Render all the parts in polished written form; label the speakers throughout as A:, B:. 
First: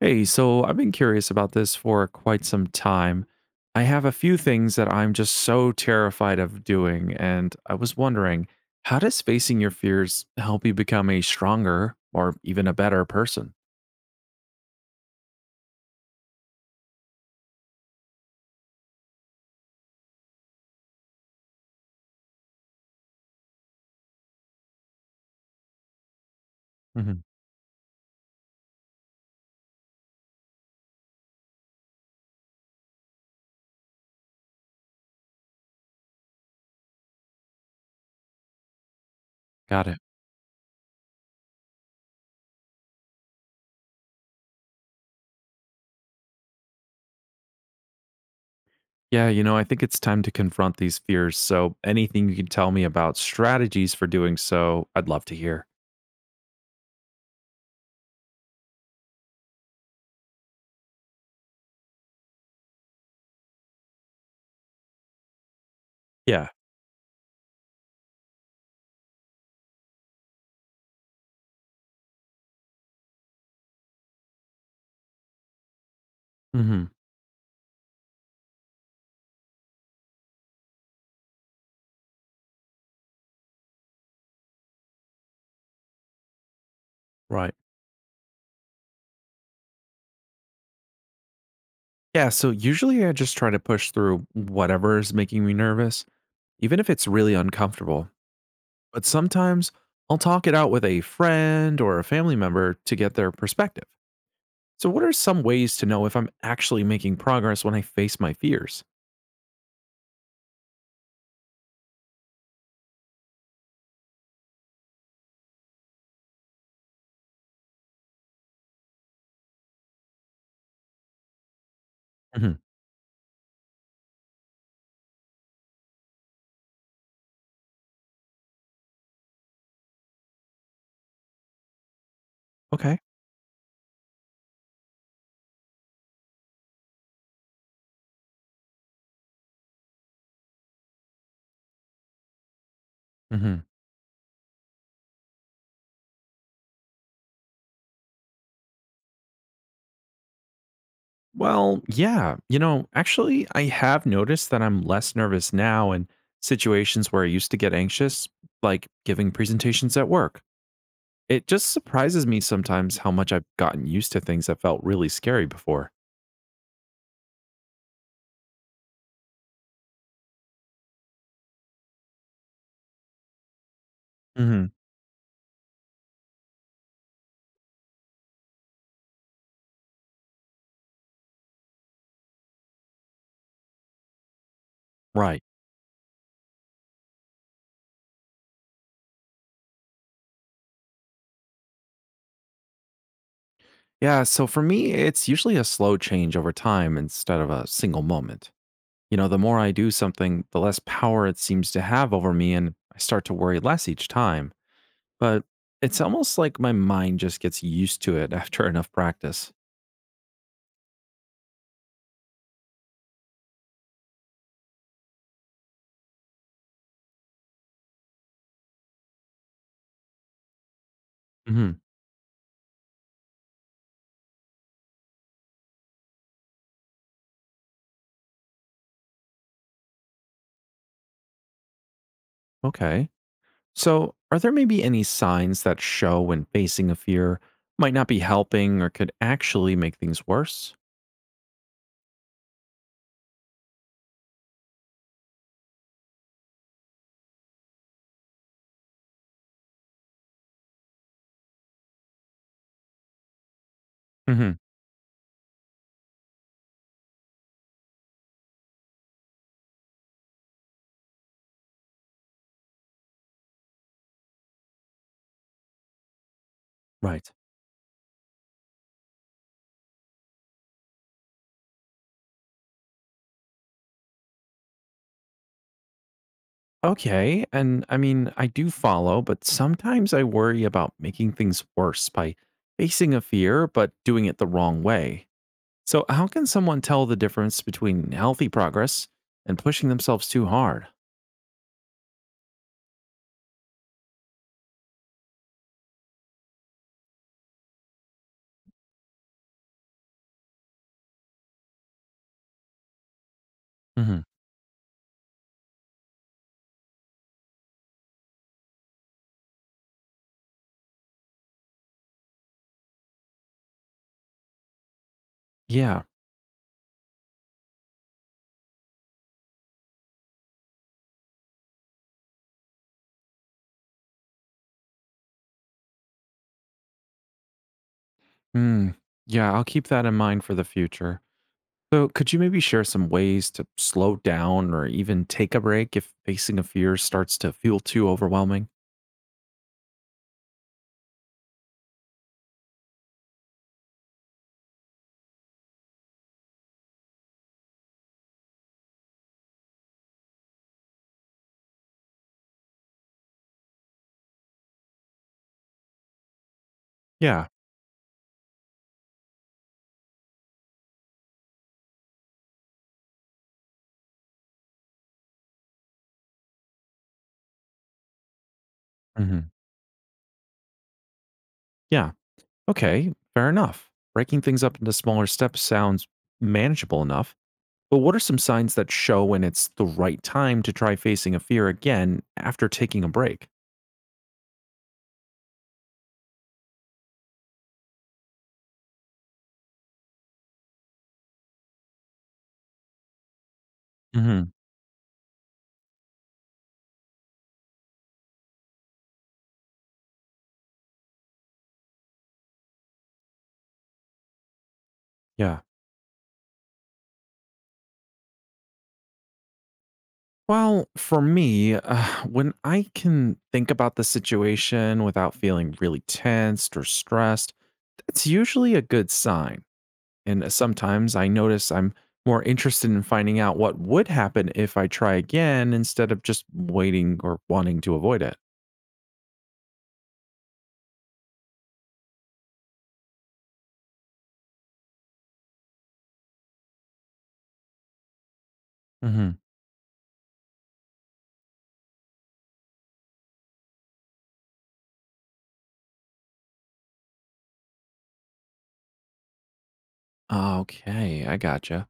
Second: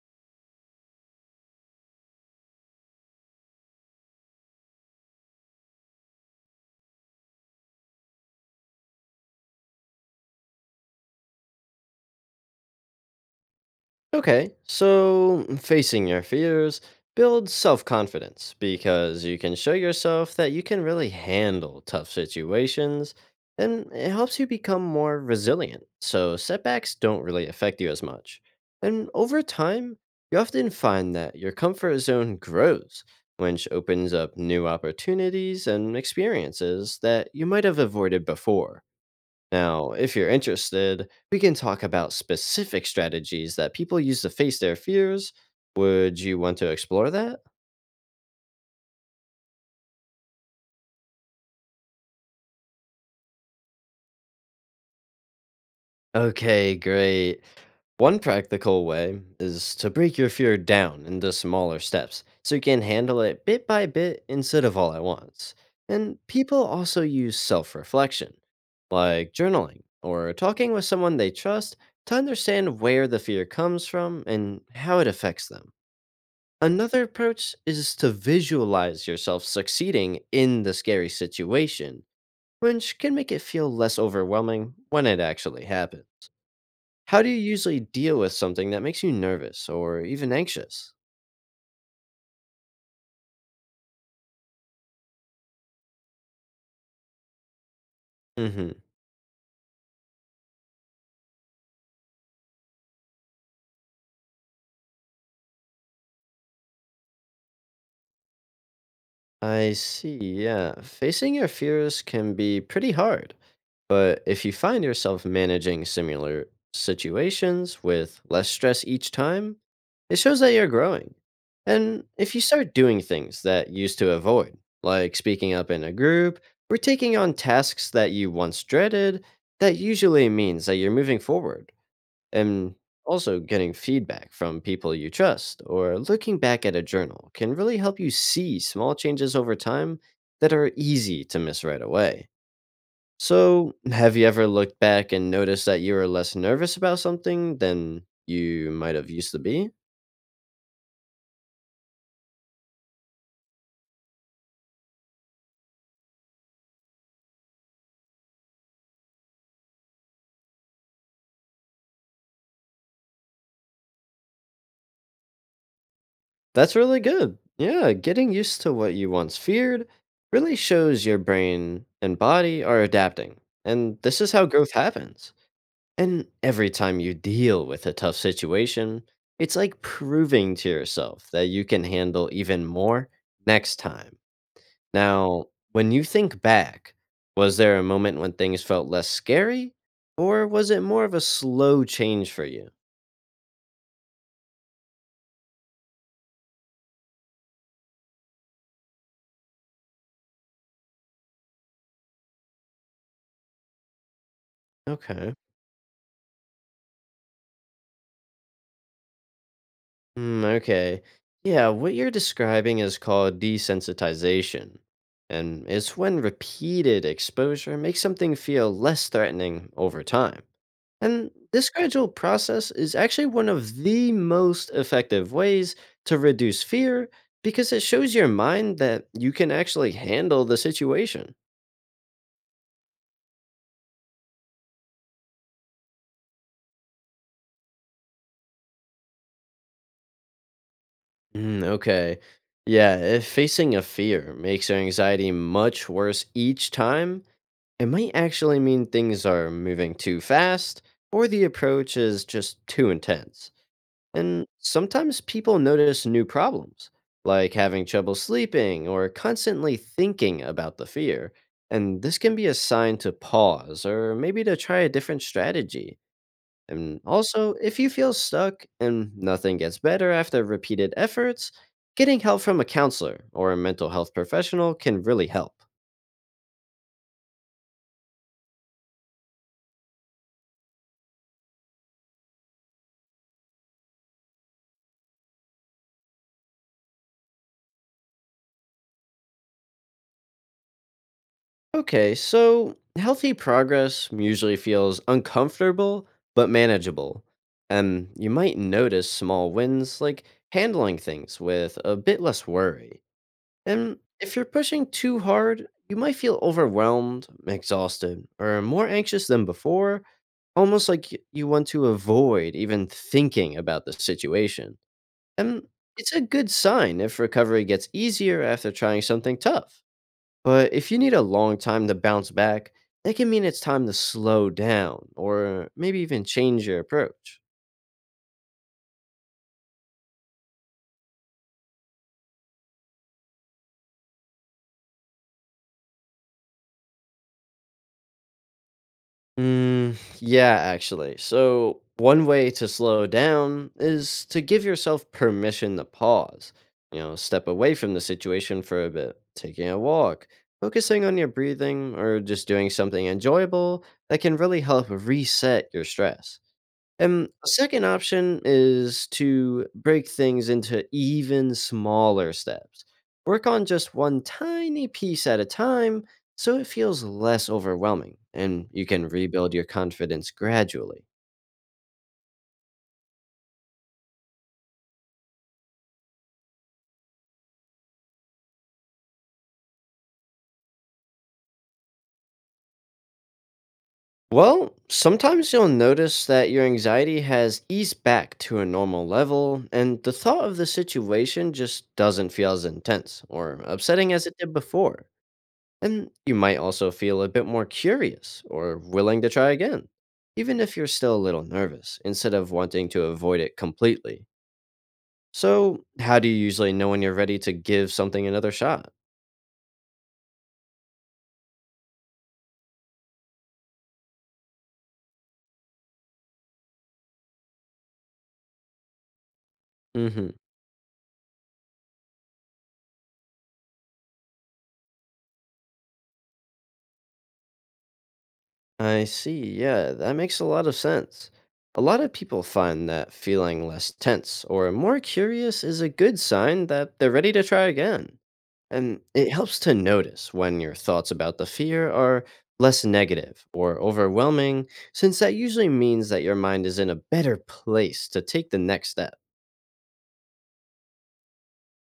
A: Hey, so I've been curious about this for quite some time. I have a few things that I'm just so terrified of doing, and I was wondering, how does facing your fears help you become a stronger or even a better person?
B: Okay, so facing your fears builds self confidence because you can show yourself that you can really handle tough situations and it helps you become more resilient. So setbacks
A: Hmm.
B: don't really affect you as much. And over time, you often find that your comfort zone grows, which opens up new opportunities and experiences that you might have avoided before.
A: Got
B: Now,
A: it.
B: if you're interested, we can talk about specific strategies that people use to face their fears. Would you want to explore that?
A: Yeah, I think it's time to confront these fears. So anything you can tell me about strategies for doing so, I'd love to hear.
B: Okay, great. One practical way is to break your fear down into smaller steps so you can handle it bit by bit instead of all at once. And
A: Yeah.
B: people also use self reflection, like journaling or talking with someone they trust to understand where the fear comes from and how it affects them.
A: Hmm.
B: Another approach is to visualize yourself succeeding in the scary situation, which can make it feel less overwhelming when it actually happens. How do you
A: Right.
B: usually deal with something that makes you nervous or even anxious?
A: Yeah. So usually I just try to push through whatever is making me nervous, even if it's really uncomfortable. But sometimes I'll talk it out with a friend or a family member to get their perspective. So, what are some ways to know if I'm actually making progress when I face my fears?
B: I see, yeah. Facing your fears can be pretty hard, but if you find yourself managing similar situations with less stress each time, it shows that you're growing. And if you
A: Hmm.
B: start doing things that you used to avoid, like speaking up in a group or taking on tasks that you once dreaded, that usually means that you're moving forward. And
A: Okay.
B: also, getting feedback from people you trust or looking back at a journal can really help you see small changes over time that are easy to miss right away.
A: Hmm.
B: So, have you ever looked back and noticed that you were less nervous about something than you might have used to be?
A: Well, yeah. I have noticed that I'm less nervous now in situations where I used to get anxious, like giving presentations at work. It just surprises me sometimes how much I've gotten used to things that felt really scary before.
B: That's really good. Yeah, getting used to what you once feared really shows your brain and body are adapting. And this is how
A: Hmm.
B: growth happens. And every time you deal with a tough situation, it's like proving to yourself that you can handle even more next time.
A: Right.
B: Now, when you think back, was there a moment when things felt less scary, or was it more of a slow change for you?
A: Yeah, so for me, it's usually a slow change over time instead of a single moment. The more I do something, the less power it seems to have over me, and I start to worry less each time.
B: Okay.
A: But it's almost like my mind just gets used to it after enough practice.
B: Mm, okay. Yeah, what you're describing is called desensitization. And it's when repeated exposure makes something feel less threatening over time. And this
A: Hmm.
B: gradual process is actually one of the most effective ways to reduce fear because it shows your mind that you can actually handle the situation.
A: Okay. So, are there maybe any signs that show when facing a fear might not be helping or could actually make things worse?
B: Mm, okay. Yeah, if facing a fear makes your anxiety much worse each time, it might actually mean things are moving too fast or the approach is just too intense. And
A: Hmm.
B: sometimes people notice new problems, like having trouble sleeping or constantly thinking about the fear. And this can be a sign to pause or maybe to try a different strategy. And
A: Right.
B: also, if you feel stuck and nothing gets better after repeated efforts, getting help from a counselor or a mental health professional can really help.
A: Okay. And I mean, I do follow, but sometimes I worry about making things worse by facing a fear, but doing it the wrong way. So, how can someone tell the difference between healthy progress and pushing themselves too hard?
B: Okay, so healthy progress usually feels uncomfortable but manageable. And you might notice small wins like handling things with a bit less worry. And
A: Hmm.
B: if you're pushing too hard, you might feel overwhelmed, exhausted, or more anxious than before, almost like you want to avoid even thinking about the situation. And
A: Yeah.
B: it's a good sign if recovery gets easier after trying something tough. But if you need a long time to bounce back, that can mean it's time to slow down or maybe even change your approach.
A: Hmm. Yeah. I'll keep that in mind for the future. So, could you maybe share some ways to slow down or even take a break if facing a fear starts to feel too overwhelming?
B: Mm, yeah, actually. So, one way to slow down is to give yourself permission to pause. Step away from the situation for a bit, taking a walk, focusing on your breathing, or just doing something enjoyable that can really help reset your stress.
A: Yeah.
B: A second option is to break things into even smaller steps. Work on just one tiny piece at a time so it feels less overwhelming and you can
A: Hmm.
B: rebuild your confidence gradually.
A: Yeah. Okay, fair enough. Breaking things up into smaller steps sounds manageable enough. But what are some signs that show when it's the right time to try facing a fear again after taking a break?
B: Well, sometimes you'll notice that your anxiety has eased back to a normal level and the thought of the situation just doesn't feel as intense or upsetting as it
A: Hmm.
B: did before. And you might also feel a bit more curious or willing to try again, even if you're still a little nervous, instead of wanting to avoid it completely.
A: Yeah.
B: So, how do you usually know when you're ready to give something another shot?
A: Well, for me, when I can think about the situation without feeling really tensed or stressed, that's usually a good sign.
B: Mm-hmm.
A: And sometimes I notice I'm more interested in finding out what would happen if I try again instead of just waiting or wanting to avoid it.
B: I see. Yeah, that makes a lot of sense. A lot of people find that feeling less tense or more curious is a good sign that they're ready to try again. And it
A: Hmm.
B: helps to notice when your thoughts about the fear are less negative or overwhelming, since that usually means that your mind is in a better place to take the next step.
A: Okay, I gotcha.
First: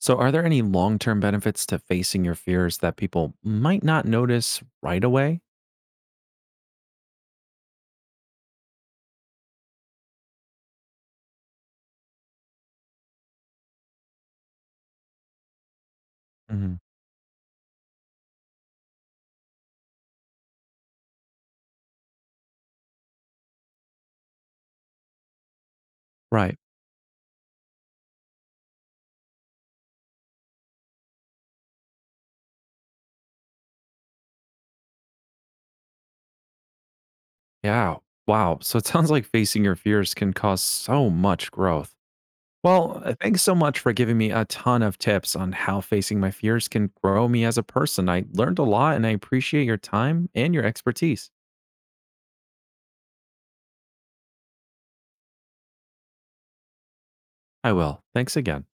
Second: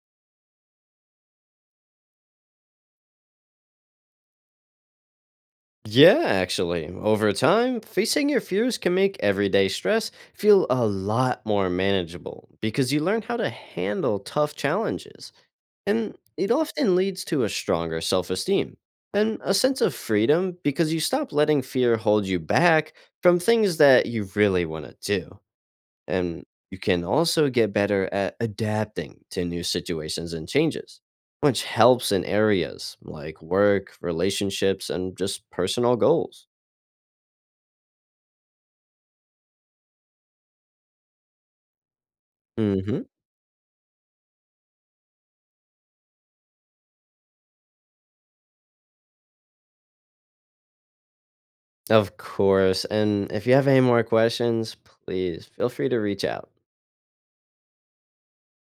A: So, are there any long term benefits to facing your fears that people might not notice right away?
B: Yeah, actually, over time, facing your fears can make everyday stress feel a lot more manageable because you learn how to handle tough challenges. And it
A: Hmm.
B: often leads to a stronger self esteem and a sense of freedom because you stop letting fear hold you back from things that you really want to do. And
A: Right.
B: you can also get better at adapting to new situations and changes, which helps in areas like work, relationships, and just personal goals.
A: Yeah. Wow. So, it sounds like facing your fears can cause so much growth.
B: Hmm.
A: Well, thanks so much for giving me a ton of tips on how facing my fears can grow me as a person. I learned a lot and I appreciate your time and your expertise.
B: Of course. And if you have any more questions, please feel free to reach out.
A: I will. Thanks again.